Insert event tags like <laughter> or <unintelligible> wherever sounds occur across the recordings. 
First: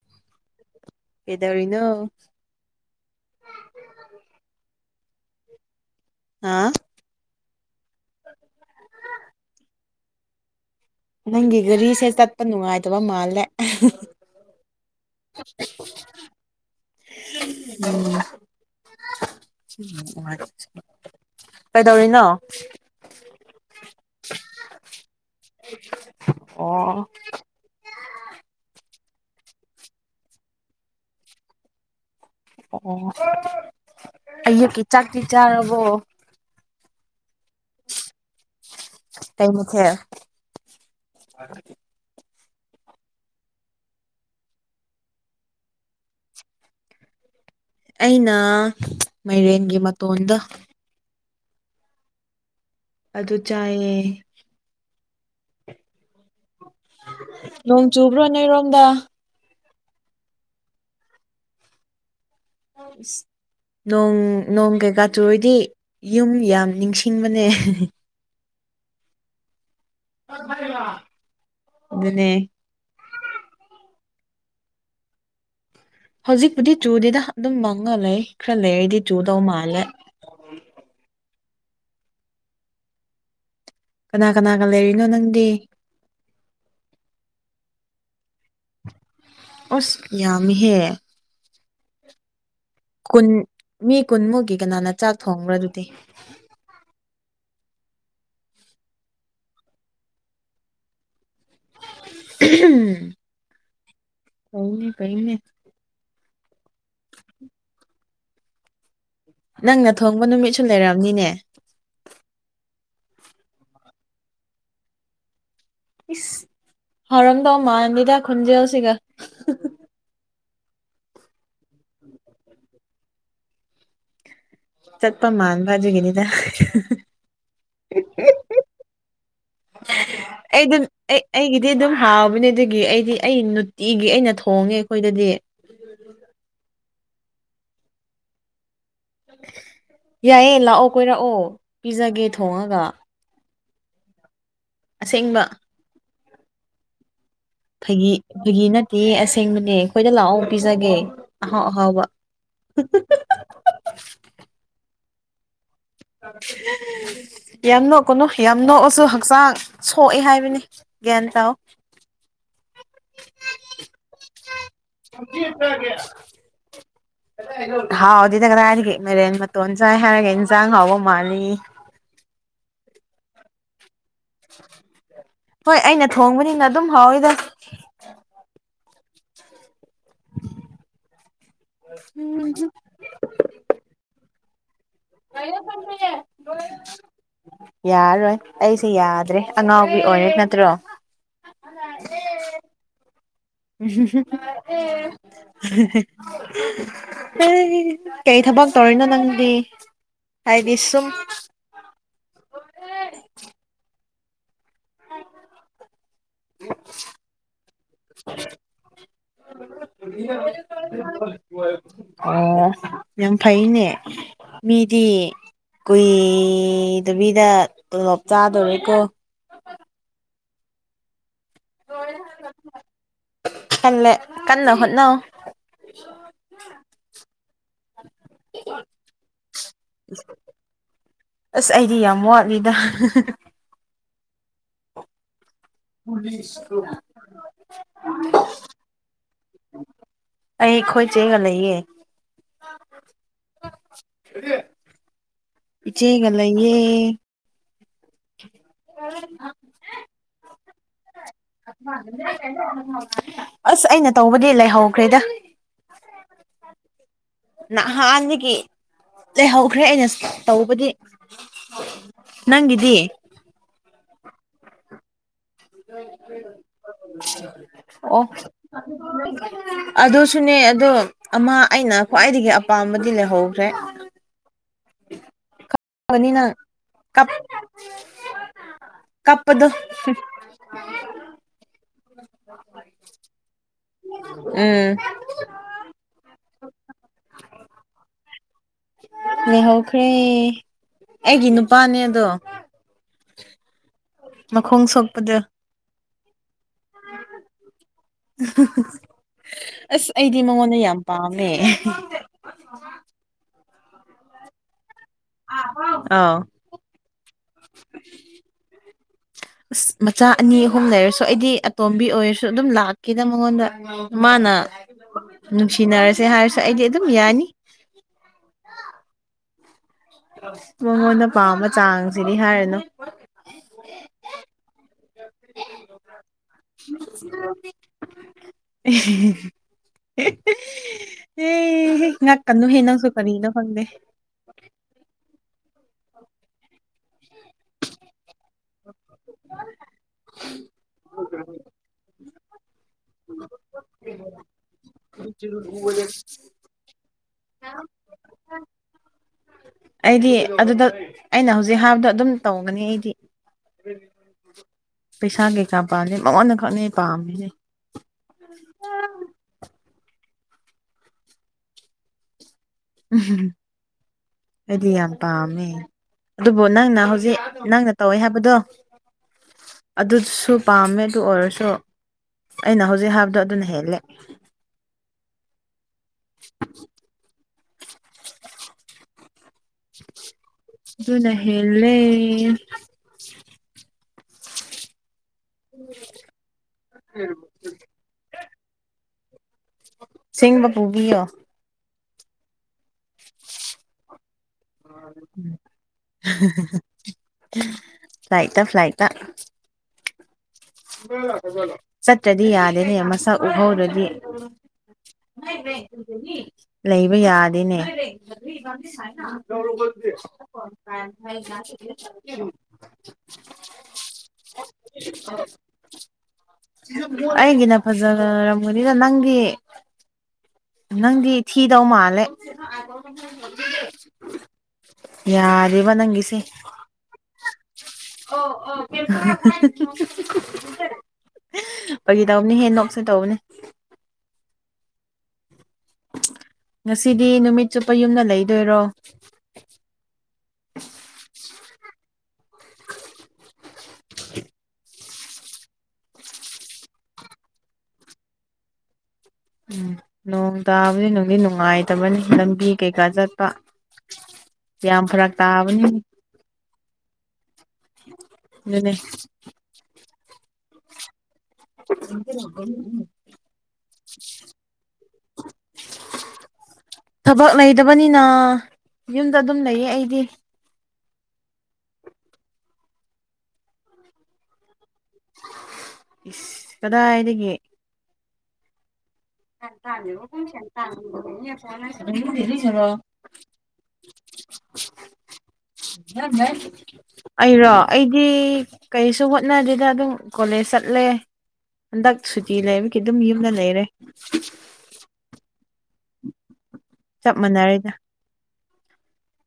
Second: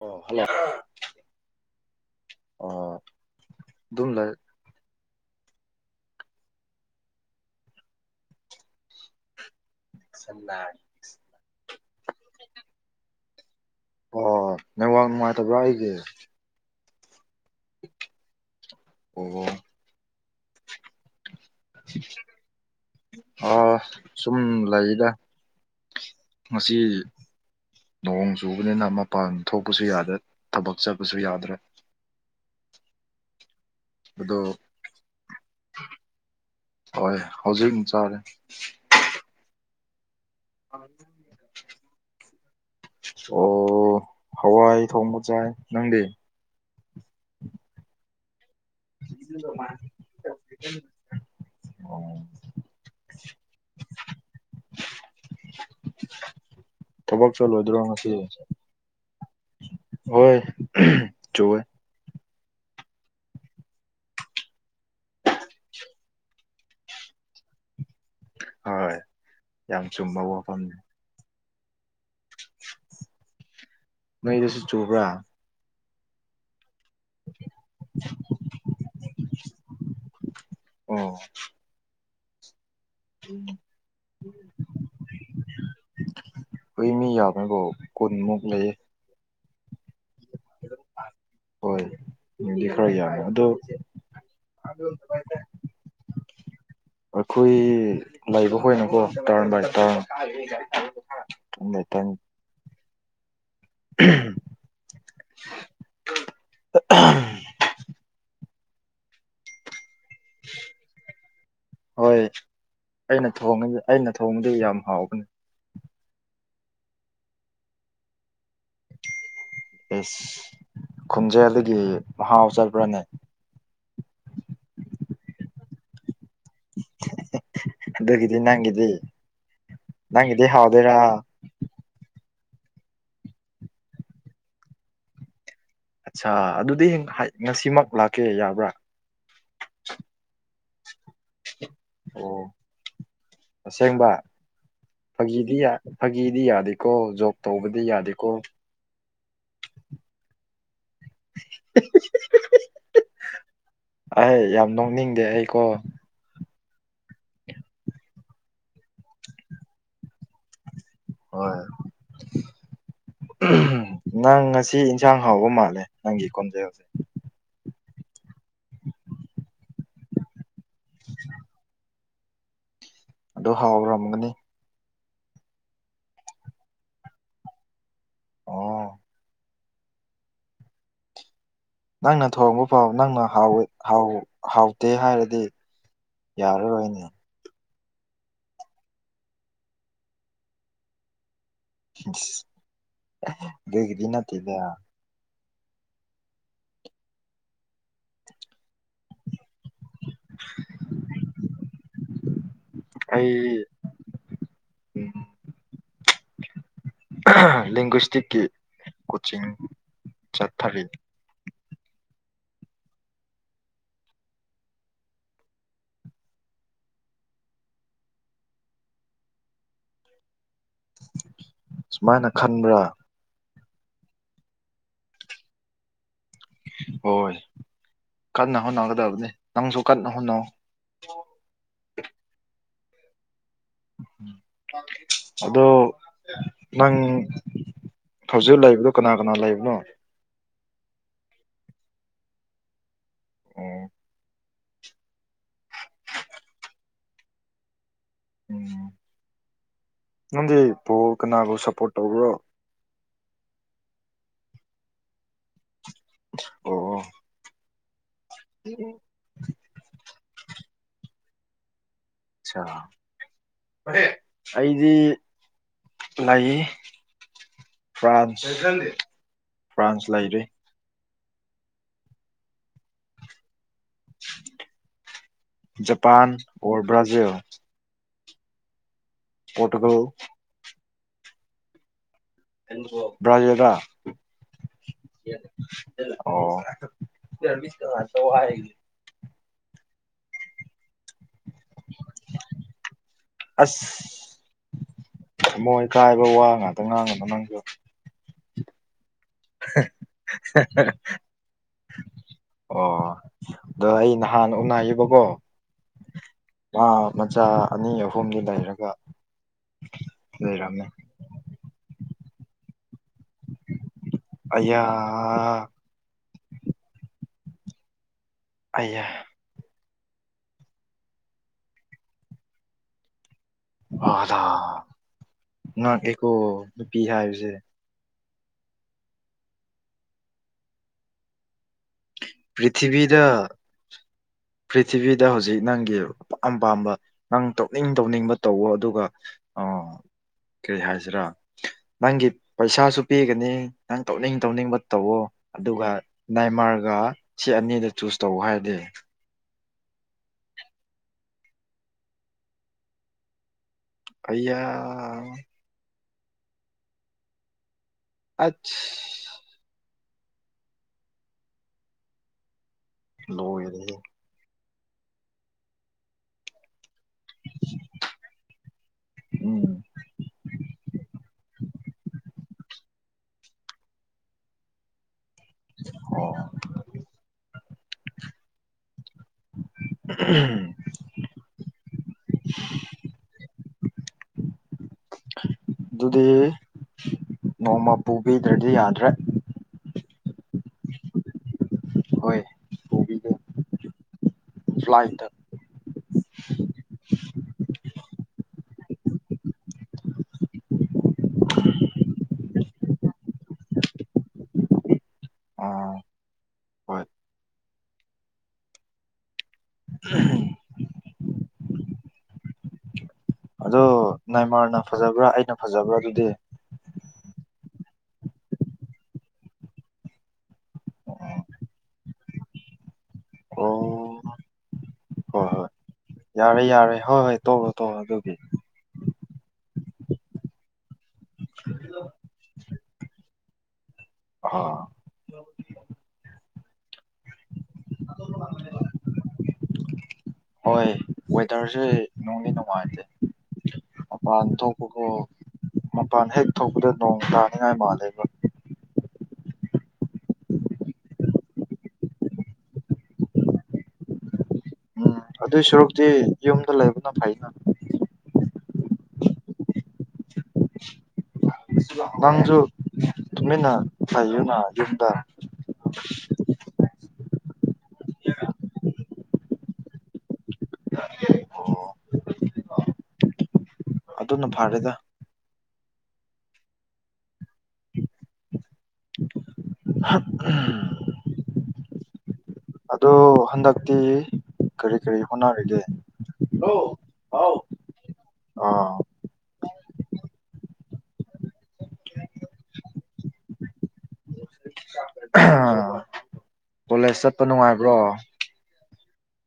ꯑꯣ ꯍꯜꯂꯣ ꯀꯩꯗꯧꯔꯤꯅꯣ ꯑꯣ ꯗꯨꯝꯂꯜ ꯍꯥꯥ ꯆꯂ ꯅꯪꯒꯤ ꯒꯥꯔꯤꯁꯦ ꯆꯠꯄ ꯅꯨꯡꯉꯥꯏꯇꯕ ꯃꯥꯜꯂꯦ ꯑꯣ ꯅꯋꯥꯥꯛ ꯅꯨꯡꯉꯥꯏꯇꯕ꯭ꯔꯥ ꯑꯩꯒꯤ ꯎꯝ ꯑꯣ ꯎ ꯀꯩꯗꯧꯔꯤꯅꯣ ꯑꯥ ꯁꯨꯝ ꯂꯩꯗ ꯉꯁꯤ ꯑꯣ ꯅꯣꯡꯣꯡ ꯆꯨꯕꯅꯤꯅ ꯃꯄꯥꯟ ꯊꯣꯛꯄꯁꯨ ꯌꯥꯗ꯭ꯔꯦ ꯊꯕꯛ ꯆꯠꯄꯁꯨ ꯌꯥꯗ꯭ꯔꯦ ꯑꯣ ꯑꯗꯣ ꯑꯩꯀꯤ ꯆꯥꯛꯇꯤ ꯆꯥꯔꯕꯣ ꯍꯣꯏ ꯍꯧꯖꯤꯛ ꯑꯃꯨ ꯆꯔꯦ ꯀꯩ ꯃꯊ ꯑ ꯑꯣ ꯍꯋꯥꯏ ꯊꯣꯡꯕꯖꯥꯏ ꯅꯪꯗꯤ ꯑꯩꯅ ꯃꯥꯏꯔꯦꯟꯒꯤ ꯃꯇꯣꯟꯗ ꯑꯣ ꯑꯗꯨ ꯆꯥꯏꯌꯦ ꯊꯕꯛ ꯆꯂꯣꯏꯗ꯭ꯔꯣ ꯅꯣꯡ ꯉꯁꯤ ꯆꯨꯕ꯭ꯔꯣ ꯅꯣꯏꯔꯣꯝꯗ ꯍꯣꯏ ꯣꯏ ꯅꯣꯡ ꯅꯣꯡ ꯀꯩꯀꯥ ꯆꯨꯔꯗꯤ ꯌꯨꯝ ꯌꯥꯝ ꯅꯤꯡꯁꯤꯡ ꯃ ꯍꯣꯏ ꯌꯥꯝ ꯆꯨꯝꯃ ꯑꯗꯨꯅꯦ ꯃꯩꯗꯨꯁꯨ ꯆꯨꯕ꯭ꯔꯥ ꯍꯧꯖꯤꯛꯄꯨꯗꯤ ꯆꯨꯗꯤꯗ ꯑꯗꯨꯝ ꯃꯪꯉ ꯂꯩ ꯈꯔ ꯂꯩꯔꯗꯤ ꯆꯨꯗꯧ ꯃꯥꯜꯂꯦ ꯑꯣ ꯎꯝ ꯀꯅꯥ ꯀꯅꯥꯒ ꯂꯩꯔꯤꯅꯣ ꯅꯪꯗꯤ ꯍꯣꯏ ꯃꯤ ꯌꯥꯃꯦꯕꯣ ꯀꯨꯟꯃꯨꯛ ꯂꯩꯌꯦ ꯑꯁ ꯌꯥꯝꯍꯦ ꯍꯣꯏ ꯎꯗꯤ ꯈꯔ ꯌꯥꯔꯦ ꯀꯨꯟ ꯑꯣ ꯃꯤ ꯀꯨꯟꯃꯨꯛꯀꯤ ꯀꯅꯥꯅ ꯆꯥꯛ ꯊꯣꯡꯕ꯭ꯔꯥ ꯑꯗꯨꯗꯤ ꯑꯩꯈꯣꯏ ꯂꯩꯕ ꯍꯣꯏꯅꯀꯣ ꯇꯥꯔꯟ ꯕꯥꯏ ꯇꯔꯟ ꯊ ꯊꯪ ꯎꯝ ꯎꯝ ꯀꯩꯅꯦ ꯀꯩꯅꯦ ꯎ ꯅꯪꯅ ꯊꯣꯡꯕ ꯅꯨꯃꯤꯠꯁꯨ ꯂꯩꯔꯝꯅꯤꯅꯦ ꯍꯣꯏ ꯑꯩꯅ ꯊꯣꯡꯉꯗꯤ ꯑꯩꯅ ꯊꯣꯡꯕꯗꯤ ꯌꯥꯝ ꯍꯥꯎꯕꯅꯤ ꯏꯁ ꯍꯔꯝꯗꯧ ꯃꯥꯗꯤꯗ ꯈꯨꯟꯖꯦꯜ ꯁꯤꯒ ꯑꯦꯁ ꯈꯟꯖꯦꯜꯗꯒꯤ ꯃꯍꯥꯎ ꯆꯠꯕ꯭ꯔꯅꯦ <unintelligible> ꯆꯠꯄ ꯃꯥꯅꯕꯖꯨꯒꯤꯅꯤꯗ ꯅꯪꯗꯦ ꯍꯥꯎꯗꯦꯔꯥ ꯑꯩ ꯑꯩꯒꯤꯗꯤ ꯑꯗꯨꯝ ꯍꯥꯎꯕꯅꯦ ꯑꯗꯨꯒꯤ ꯑꯩꯗꯤ ꯑꯩ ꯅꯨꯡꯇꯤꯒꯤ ꯑꯩꯅ ꯊꯣꯡꯉꯦ ꯑꯩꯈꯣꯏꯗꯗꯤ ꯑꯠꯆꯥ ꯑꯗꯨꯗꯤ ꯉꯁꯤꯃꯛ ꯂꯥꯛꯀꯦ ꯌꯥꯕ꯭ꯔꯥ ꯌꯥꯏꯌꯦ ꯂꯥꯛꯑꯣ ꯀꯣꯏꯔꯛꯑꯣ ꯄꯤꯖꯒꯦ ꯑꯣ ꯊꯣꯡꯉꯒ ꯑꯁꯦꯡꯕ ꯑꯁꯦꯡꯕ ꯐꯥꯒꯤꯗꯤ ꯌꯥ ꯐꯥꯒꯤꯗꯤ ꯌꯥꯗꯦꯀꯣ ꯖꯣꯛ ꯇꯧꯕꯗꯤ ꯐꯒꯤ ꯌꯥꯗꯦꯀꯣ ꯐꯒꯤ ꯅꯠ ꯀꯤ ꯑꯁꯦꯡꯕꯅꯦ ꯑꯩꯈꯣꯏꯗ ꯂꯥꯛꯑꯣ ꯄꯤꯖꯒꯦ ꯑꯍꯥꯎ ꯑꯍꯥꯎꯕ ꯑꯩ ꯌꯥꯝ ꯅꯣꯛꯅꯤꯡꯗꯦ ꯑꯩꯀꯣ <inaudible> ꯌꯥꯝ ꯅꯣꯛꯀꯅꯨ ꯌꯥꯝ ꯅꯣꯛꯑꯁꯨ ꯍꯛꯆꯥꯡ ꯁꯣꯛꯑꯦ ꯍꯥꯏꯕꯅꯤ ꯒ꯭ꯌꯥꯟ ꯇꯥꯎ ꯍꯣꯏ ꯅꯪ ꯉꯁꯤ ꯏꯟꯁꯥꯡ ꯍꯥꯎꯕ ꯃꯥꯜꯂꯦ ꯅꯪꯒꯤ ꯀꯣꯟꯖꯦꯜꯁꯦ ꯍꯥꯎꯗꯦꯗ ꯀꯗꯥꯥꯏꯗꯒꯤ ꯃꯦꯔꯦꯟ ꯃꯇꯣꯟ ꯆꯥꯏ ꯍꯥꯏꯔꯒ ꯏꯟꯁꯥꯡ ꯍꯥꯎꯕ ꯃꯥꯜꯂꯤꯌꯦ ꯑꯗꯨ ꯍꯥꯎꯔꯝꯒꯅꯤ ꯍꯣꯏ ꯑꯩꯅ ꯊꯣꯡꯕꯅꯤꯅ ꯑꯗꯨꯝ ꯍꯥꯎꯋꯤꯗ ꯑꯣ ꯅꯪꯅ ꯊꯕ ꯄꯥꯎ ꯅꯪꯅ ꯍꯥꯎꯋ ꯍꯥꯎꯋ ꯍꯥꯎꯇꯦ ꯍꯥꯏꯔꯗꯤ ꯌꯥꯔꯔꯣꯏꯅꯤ ꯌꯥꯔꯔꯣꯏ ꯑꯩꯁꯦ ꯌꯥꯗ꯭ꯔꯦ ꯑꯉꯥꯎꯕꯤ ꯑꯣꯏꯔꯦ ꯅꯠꯇ꯭ꯔꯣ <unintelligible> ꯁꯤꯁꯤ ꯅꯠꯇꯦꯗ ꯑꯦ ꯀꯩ ꯊꯕꯛ ꯇꯧꯔꯤꯅꯣ ꯅꯪꯗꯤ ꯍꯥꯏꯗꯤ ꯁꯨꯝ ꯑꯩ ꯂꯦꯡꯒ꯭ꯁꯇꯤꯛꯀꯤ ꯀꯣꯆꯤꯡ ꯆꯠꯊꯔꯤ ꯑꯣ ꯌꯥꯝ ꯐꯩꯅꯦ ꯃꯤꯗꯤ ꯀꯨꯏꯗꯕꯤꯗ ꯇꯣꯂꯣꯞ ꯆꯥꯗꯧꯔꯤꯦꯀꯣ ꯁꯨꯃꯥꯏꯅ ꯈꯟꯕ꯭ꯔꯥ ꯈꯜꯂꯦ ꯀꯟꯅ ꯍꯠꯅꯧ ꯍꯣꯏ ꯀꯟꯅ ꯍꯣꯠꯅꯒꯗꯕꯅꯤ ꯅꯪꯁꯨ ꯀꯟꯅ ꯍꯣꯠꯅꯧ ꯑꯁ ꯑꯩꯗꯤ ꯌꯥꯝ ꯋꯥꯠꯂꯤꯗ ꯑꯗꯣ ꯅꯪ ꯍꯧꯖꯤꯛ ꯂꯩꯕꯗꯣ ꯀꯅꯥ ꯀꯅꯥ ꯂꯩꯕꯅꯣ ꯑꯩ ꯑꯩꯈꯣꯏ ꯆꯦꯒ ꯂꯩꯌꯦ ꯎꯝ ꯏꯆꯦ ꯒ ꯂꯩꯌꯦ ꯎꯝ <inaudible> ꯅꯪꯗꯤ ꯕꯣꯜ ꯀꯅꯥꯕꯨ ꯁꯞꯄꯣꯔꯠ ꯇꯧꯕ꯭ꯔꯣ ꯑꯁ ꯑꯩꯅ ꯇꯧꯕꯗꯤ ꯂꯩꯍꯧꯈ꯭ꯔꯦꯗ ꯑꯣꯑꯣ ꯅꯍꯥꯟꯗꯒꯤ ꯂꯩꯍꯧꯈ꯭ꯔꯦ ꯑꯩꯅ ꯇꯧꯕꯗꯤ ꯑꯁꯥ ꯅꯪꯒꯤꯗꯤ ꯑꯩꯗꯤ ꯂꯩ <unintelligible> ꯑꯣ ꯐ꯭ꯔꯥꯟꯁ ꯐ꯭ꯔꯥꯟꯁ ꯂꯩꯔꯤ ꯑꯗꯨꯁꯨꯅꯦ ꯑꯗꯣ ꯑꯃ ꯑꯩꯅ ꯈ꯭ꯋꯥꯏꯗꯒꯤ ꯑꯄꯥꯝꯕꯗꯤ ꯂꯩꯍꯧꯗꯈ꯭ꯔꯦ ꯖꯄꯥꯟ ꯅꯤ ꯅꯪ ꯑꯣꯔ ꯀꯞ ꯕ꯭ꯔꯥꯖꯤꯜ ꯀꯞꯄꯗꯣ ꯄꯣꯔꯇꯨꯒꯜ ꯕ꯭ꯔꯥꯖꯤꯜꯔ ꯎꯝ ꯑꯣ <unintelligible> ꯂꯩꯍꯧꯈ꯭ꯔꯦ ꯑꯩꯒꯤ ꯅꯨꯄꯥꯅꯦ ꯑꯗꯣ ꯑꯁ ꯃꯈꯣꯡ ꯁꯣꯛꯄꯗꯨ ꯊꯃꯣꯏ ꯀꯥꯏꯕ ꯋꯥ ꯉꯥꯛꯇ ꯉꯥꯡꯒꯅꯨ ꯅꯪꯖꯨ ꯑꯁ ꯑꯩꯗꯤ ꯃꯉꯣꯟꯗ ꯌꯥꯝ ꯄꯥꯝꯃꯦ ꯑꯣ ꯑꯗꯣ ꯑꯩ ꯅꯍꯥꯟ ꯎꯅꯌꯦꯕꯀꯣ ꯑꯥꯎ <unintelligible> ꯃꯆꯥ ꯑꯅꯤ ꯑꯍꯨꯝꯗꯤ ꯂꯩꯔꯒ ꯏꯁ ꯃꯆꯥ ꯑꯅꯤ ꯑꯍꯨꯝ ꯂꯩꯔꯝꯃꯦ ꯂꯩꯔꯁꯨ ꯑꯩꯗꯤ ꯇꯣꯝꯕꯤ ꯑꯣꯏꯔꯁꯨ ꯑꯗꯨꯝ ꯂꯥꯛꯀꯦꯅ ꯃꯉꯣꯟꯗ ꯃꯥꯅ ꯑꯌꯥ ꯅꯨꯡꯁꯤ__ ꯇꯤꯟꯅꯔꯁꯦ ꯍꯥꯏꯔꯁꯨ ꯑꯩꯗꯤ ꯑꯗꯨꯝ ꯌꯥꯅꯤ ꯑꯌꯥ ꯃꯉꯣꯟꯗ ꯄꯥꯝꯕ ꯆꯥꯡꯁꯤꯗꯤ ꯍꯥꯏꯔꯅꯨ ꯍꯥꯗ <unintelligible> <unintelligible> ꯍꯥꯏꯕꯁꯦ ꯉꯥꯛꯀꯅꯨꯍꯦ ꯅꯪꯁꯨ ꯄ꯭ꯔꯤꯊꯤꯕꯤꯗ ꯀꯔꯤꯅꯣ ꯈꯪꯗꯦ ꯄ꯭ꯔꯤꯊꯤꯕꯤꯗ ꯍꯧꯖꯤꯛ ꯅꯪꯒꯤ ꯑꯄꯥꯝ ꯄꯥꯝꯕ ꯅꯪ ꯇꯧꯅꯤꯡ ꯇꯧꯅꯤꯡꯕ ꯇꯧꯋꯣ ꯑꯗꯨꯒ ꯑꯣ ꯀꯩ ꯍꯥꯏꯁꯤꯔꯥ ꯅꯪꯒꯤ ꯄꯩꯁꯥꯁꯨ ꯄꯤꯒꯅꯤ ꯅꯪ ꯇꯧꯅꯤꯡ ꯇꯧꯅꯤꯡꯕ ꯇꯧꯋꯣ ꯑꯗꯨꯒ ꯅꯥꯏꯃꯥꯔ ꯑꯗꯨꯒ ꯁꯤ ꯑꯅꯤꯗ ꯆꯨꯁ ꯇꯧ ꯍꯥꯏꯔꯗꯤ ꯑꯩꯗꯤ ꯑꯗꯨꯗ ꯑꯩꯅ ꯍꯧꯖꯤꯛ ꯍꯥꯏꯕꯗꯣ ꯑꯗꯨꯝ ꯇꯧꯒꯅꯤ ꯑꯩꯗꯤ ꯑꯩꯌꯥ ꯄꯩꯁꯥ ꯀꯩꯀꯥ ꯄꯥꯜꯂꯤ ꯃꯉꯣꯟꯗ ꯈꯛꯅꯦ ꯄꯥꯝꯃꯤꯁꯦ ꯑꯠꯁ ꯎꯝ ꯂꯣꯏꯔꯦꯍꯦ ꯑꯩꯗꯤ ꯌꯥꯝ ꯄꯥꯝꯃꯦ ꯑꯗꯨꯕꯨ ꯅꯪꯅ ꯍꯧꯖꯤꯛ ꯗꯤ ꯅꯪꯅ ꯇꯧꯋꯦ ꯍꯥꯏꯕꯗꯣ ꯎꯝ ꯑꯗꯨꯁꯨ ꯄꯥꯝꯃꯦ ꯑꯗꯨ ꯑꯣꯏꯔꯁꯨ ꯑꯩꯅ ꯍꯧꯖꯤꯛ ꯍꯥꯏꯕꯗꯣ ꯑꯗꯨꯅ ꯍꯦꯜꯂꯦ <inaudible> <inaudible> <unintelligible> ꯑꯗꯨꯅ ꯍꯦꯜꯂꯦ ꯑꯗꯨꯗꯤ ꯅꯣꯡꯃ ꯄꯨꯕꯤꯗ꯭ꯔꯗꯤ ꯌꯥꯗ꯭ꯔꯦ ꯁꯦꯡꯕ ꯄꯨꯕꯤ ꯌꯣ ꯍꯣꯏ ꯄꯨꯕꯤꯒꯦ ꯐ꯭ꯂꯥꯏꯠꯇ <unintelligible> ꯐ꯭ꯂꯥꯏꯇ ꯐ꯭ꯂꯥꯏꯇ <unintelligible> ꯆꯠꯇ꯭ꯔꯗꯤ ꯌꯥꯗꯦ ꯍꯥꯏꯌꯦ ꯃꯁꯛ ꯎꯠꯍꯧꯗ꯭ꯔꯗꯤ ꯑꯥ <unintelligible> ꯍꯣꯏ ꯂꯩꯕ ꯌꯥꯗꯦꯅꯦ <unintelligible> ꯑꯗꯣ ꯅꯦꯌꯃꯥꯔꯅ ꯐꯖꯕ꯭ꯔꯥ ꯑꯩꯅ ꯐꯖꯕ꯭ꯔꯥ ꯑꯗꯨꯗꯤ ꯑꯩꯒꯤꯅ ꯐꯖꯔꯝꯒꯅꯤꯗ ꯅꯪꯗꯤ ꯅꯪꯗꯤ ꯊꯤꯗꯧ ꯃꯥꯜꯂꯦ ꯑꯣ ꯍꯣꯏ <unintelligible> ꯍꯣꯏ ꯌꯥꯔꯦꯕ ꯅꯪꯒꯤꯁꯦ ꯌꯥꯔꯦ ꯌꯥꯔꯦ ꯍꯣꯏ ꯍꯣꯏ ꯇꯣꯛꯑꯣ ꯇꯣꯛꯑꯣ ꯑꯗꯨꯒꯤ <unintelligible> ꯐꯥꯒꯤ ꯇꯧꯕ ꯅꯦꯍꯦ ꯅꯣꯛꯁꯦ ꯇꯧꯕꯅꯦ ꯑꯣ <inaudible> ꯉꯁꯤꯗꯤ ꯅꯨꯃꯤꯠ ꯆꯨꯞꯄ ꯌꯨꯝꯅ ꯂꯩꯗꯣꯏꯔꯣ ꯍꯣꯏ ꯋꯦꯗꯔꯁꯦ ꯅꯨꯡꯗꯤ ꯅꯨꯡꯉꯥꯏꯇꯦ ꯃꯄꯥꯟ ꯊꯣꯛꯄꯕꯨ ꯃꯄꯥꯟ ꯍꯦꯛ ꯊꯣꯛꯄꯗ ꯅꯣꯡ ꯇꯥꯅꯤꯡꯉꯥꯏ ꯃꯥꯜꯂꯦꯕ ꯎꯝ ꯅꯣꯡ ꯇꯥꯕꯗꯤ ꯅꯨꯡꯗꯤ ꯅꯨꯡꯉꯥꯏꯇꯕꯅꯤ ꯂꯝꯕꯤ ꯀꯩꯀꯥ ꯆꯠꯄ ꯌꯥꯝ ꯎꯝ ꯐꯔꯛ ꯑꯗꯨꯏ ꯇꯥꯕꯅꯤ ꯁꯔꯨꯛꯇꯤ ꯌꯨꯝꯗ ꯂꯩꯕꯅ ꯐꯩꯗ ꯑꯗꯨꯅꯦ <unintelligible> ꯅꯪꯁꯨ ꯇꯨꯃꯤꯟꯅ ꯂꯩꯌꯨꯅ ꯌꯨꯝꯗ ꯊꯕꯛ ꯂꯩꯗꯕꯅꯤꯅ ꯌꯨꯝꯗ ꯑꯗꯨꯝ ꯂꯩꯌꯦ ꯑꯩꯗꯤ <unintelligible> ꯑꯗꯨꯅ ꯐꯔꯦꯗ ꯏꯁ ꯀꯗꯥꯏꯗꯒꯤ <unintelligible> ꯑꯗꯣ ꯍꯟꯗꯛꯇꯤ ꯀꯔꯤ ꯀꯔꯤ ꯍꯣꯠꯅꯔꯤꯒꯦ ꯑꯩꯔꯣ ꯑꯩꯗꯤ ꯑꯥ ꯀꯩꯁꯨ ꯍꯣꯠꯅꯗꯦꯗ ꯑꯗꯨꯝ ꯀꯣꯂꯦꯖ ꯆꯠꯂꯦ ꯍꯟꯗꯛ ꯁꯨꯇꯤ ꯂꯩꯕꯒꯤ ꯑꯗꯨꯝ ꯌꯨꯝꯗ ꯂꯩꯔꯦ <unintelligible> ꯀꯣꯂꯦꯖ ꯆꯞ ꯆꯠꯄ ꯃꯥꯟꯅꯔꯦꯗ ꯅꯨꯡꯉꯥꯏꯕ꯭ꯔꯣ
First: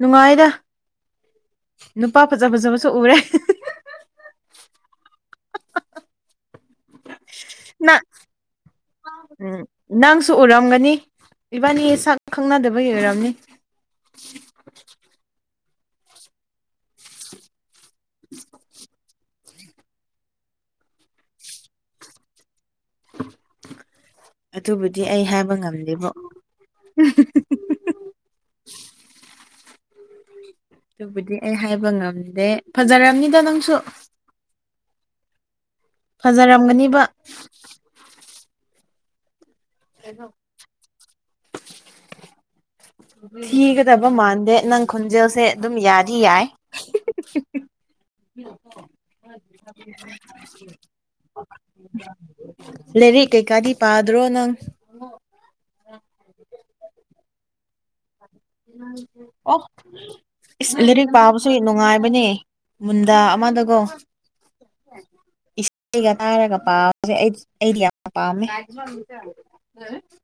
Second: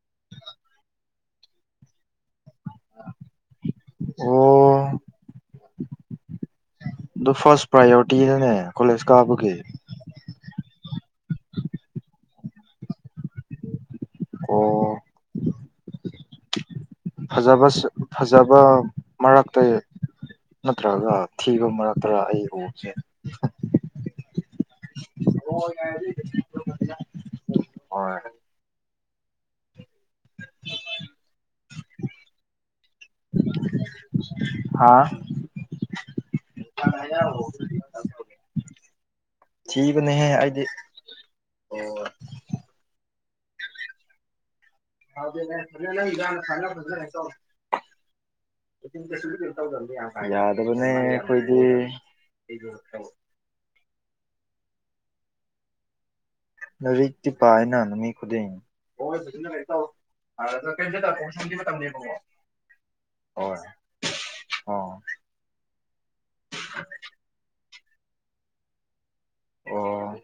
ꯅꯨꯡꯉꯥꯏꯗ ꯅꯨꯄꯥ ꯐꯖ ꯐꯖꯕꯁꯨ ꯎꯔꯦ ꯑꯣ ꯑꯗꯨ ꯐꯥꯔꯁ ꯅꯪ ꯄ꯭ꯔꯥꯏꯌꯣꯔꯤꯇꯤꯔꯅꯦ ꯀꯣꯂꯦꯖ ꯀꯥꯕꯒꯤ ꯎꯝ ꯅꯪꯁꯨ ꯎꯔꯝꯒꯅꯤ ꯏꯕꯥꯅꯤ ꯁꯛ ꯈꯪꯅꯗꯕꯒꯤ ꯑꯣꯏꯔꯝꯅꯤ ꯑꯣ ꯐꯖꯕ ꯐꯖꯕ ꯐꯖꯕ ꯃꯔꯛꯇ ꯅꯠꯇ꯭ꯔꯒ ꯊꯤꯕ ꯃꯔꯛꯇꯔꯥ ꯑꯩ ꯎꯕꯁꯦ ꯑꯗꯨꯕꯨꯗꯤ ꯑꯩ ꯍꯥꯏꯕ ꯉꯝꯗꯦꯕꯣ <unintelligible> ꯍꯣꯏ ꯑꯗꯨꯕꯨꯗꯤ ꯑꯩ ꯍꯥꯏꯕ ꯉꯝꯗꯦ ꯐꯖꯔꯝꯅꯤꯗ ꯅꯪꯁꯨ ꯍꯥꯥ ꯐꯖꯔꯝꯒꯅꯤꯕ <unintelligible> ꯊꯤꯕꯅꯦꯍꯦ ꯑꯩꯗꯤ ꯊꯤꯒꯗꯕ ꯃꯥꯥꯟꯗꯦ ꯅꯪ ꯈꯣꯟꯖꯦꯜꯁꯦ ꯑꯗꯨꯝ ꯌꯥꯗꯤ ꯌꯥꯏ <unintelligible> <unintelligible> ꯌꯥꯗꯕꯅꯦ ꯑꯩꯈꯣꯏꯗꯤ <unintelligible> ꯇꯩꯀꯥꯗꯤ ꯄꯥꯗ꯭ꯔꯣ ꯅꯪ ꯂꯥꯏꯔꯤꯛꯇꯤ ꯄꯥꯏꯌꯦꯅ ꯑꯣ ꯏꯁ ꯀꯩꯝꯇ ꯂꯥꯏꯔꯤꯛ ꯇꯧ ꯄꯥꯕꯁꯨ ꯀꯣꯔꯁꯟꯒꯤ ꯃꯇꯝꯅꯦꯕꯀꯣ ꯅꯨꯡꯉꯥꯏꯕꯅꯦ ꯃꯨꯟꯗꯥ ꯍꯣꯏ ꯑꯃꯗꯀꯣ ꯑꯣ ꯏꯁꯩ ꯇꯥꯔꯒ ꯄꯥꯕꯁꯦ ꯑꯩ ꯑꯩꯗꯤ ꯌꯥꯝꯅ ꯄꯥꯝꯃꯦ ꯑꯣ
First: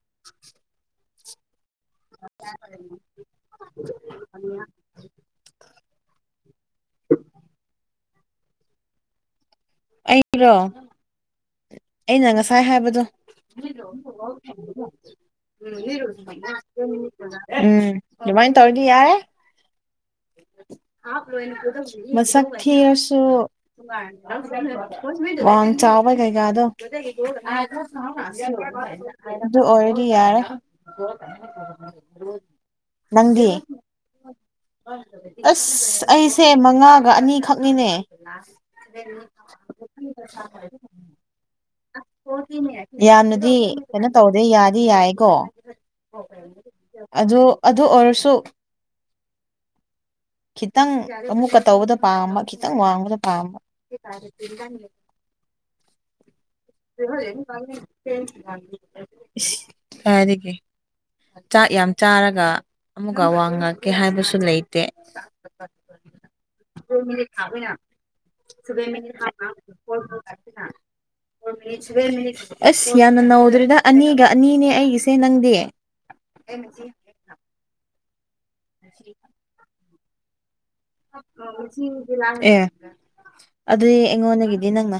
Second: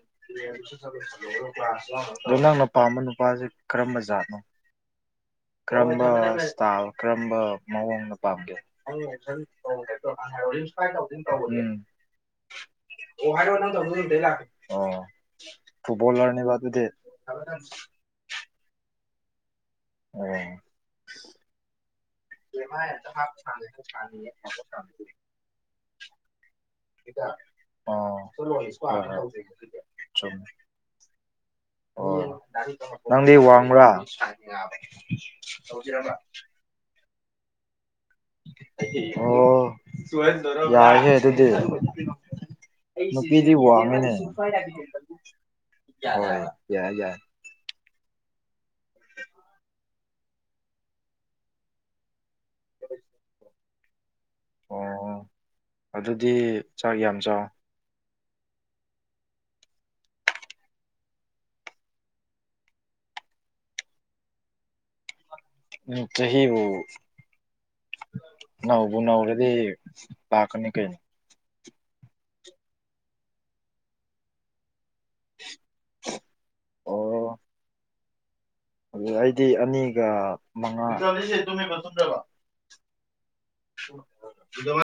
ꯑꯗꯣ ꯅꯪꯅ ꯄꯥꯝꯕ ꯅꯨꯄꯥꯁꯦ ꯀꯔꯝꯕ ꯖꯥꯠꯅꯣ ꯀꯔꯝꯕ ꯏꯁꯇꯥꯜ ꯀꯔꯝꯕ ꯃꯑꯣꯡꯗ ꯄꯥꯝꯒꯦ ꯑꯩꯔꯣ <unintelligible> ꯑꯩꯅ ꯉꯁꯥꯏ ꯍꯥꯏꯕꯗꯣ ꯎꯝ ꯑꯣ ꯐꯨꯠꯕꯣꯂꯔꯅꯦꯕ ꯑꯗꯨꯗꯤ <unintelligible> ꯗꯨꯃꯥꯏ ꯇꯧꯔꯗꯤ ꯌꯥꯔꯦ ꯃꯁꯛ ꯊꯤꯔꯥꯁꯨ ꯋꯥꯡ ꯆꯥꯎꯕ ꯀꯩꯀꯥꯗꯣ ꯑꯣ ꯑꯣ ꯑꯗꯨ ꯑꯣꯏꯔꯗꯤ ꯌꯥꯔꯦ ꯆꯨꯝꯃꯦ ꯑꯣ ꯅꯪꯗꯤ ꯋꯥꯡꯕ꯭ꯔꯥ ꯑꯁ ꯑꯩꯁꯦ ꯃꯉꯥꯒ ꯑꯅꯤꯈꯛꯅꯤꯅꯦ ꯑꯣ ꯌꯥꯏꯌꯦ ꯑꯗꯨꯗꯤ ꯅꯨꯄꯤꯗꯤ ꯌꯥꯝꯅꯗꯤ ꯀꯩꯅꯣ ꯋꯥꯡꯉꯤꯅꯦ ꯇꯧꯗꯦ ꯍꯣꯏ ꯌꯥꯗꯤ ꯌꯥꯏꯀꯣ ꯌꯥꯏ ꯌꯥꯏ ꯑꯗꯨ ꯑꯗꯨ ꯑꯣꯏꯔꯁꯨ ꯈꯤꯇꯪ ꯑꯃꯨꯛꯀ ꯇꯧꯕꯗ ꯄꯥꯝꯕ ꯈꯤꯇꯪ ꯋꯥꯡꯕꯗꯣ ꯄꯥꯝꯕ <unintelligible> ꯑꯣ ꯑꯗꯨꯗꯤ ꯆꯥꯛ ꯌꯥꯝ ꯆꯥꯎ <unintelligible> ꯆꯥꯛ ꯌꯥꯝ ꯆꯥꯔꯒ ꯑꯃꯨꯀꯥ ꯋꯥꯉꯥꯡꯉꯛꯀꯦ ꯍꯥꯏꯕꯁꯨ ꯂꯩꯇꯦ ꯎꯝ ꯆꯍꯤꯕꯨ ꯅꯧꯕꯨ ꯅꯧꯔꯗꯤ ꯄꯥꯀꯅꯤ ꯀꯩꯅꯣ ꯑꯁ ꯌꯥꯝꯅ ꯅꯧꯎꯗ꯭ꯔꯦꯗ ꯑꯅꯤꯒ ꯑꯅꯤꯅꯦ ꯑꯩꯁꯦ ꯅꯪꯗꯤ ꯑꯣ ꯑꯗꯨ ꯑꯩꯗꯤ ꯑꯅꯤꯒ ꯃꯉꯥ ꯑꯦ ꯑꯗꯨꯗꯤ ꯑꯩꯉꯣꯟꯗꯒꯤꯗꯤ ꯅꯪꯅ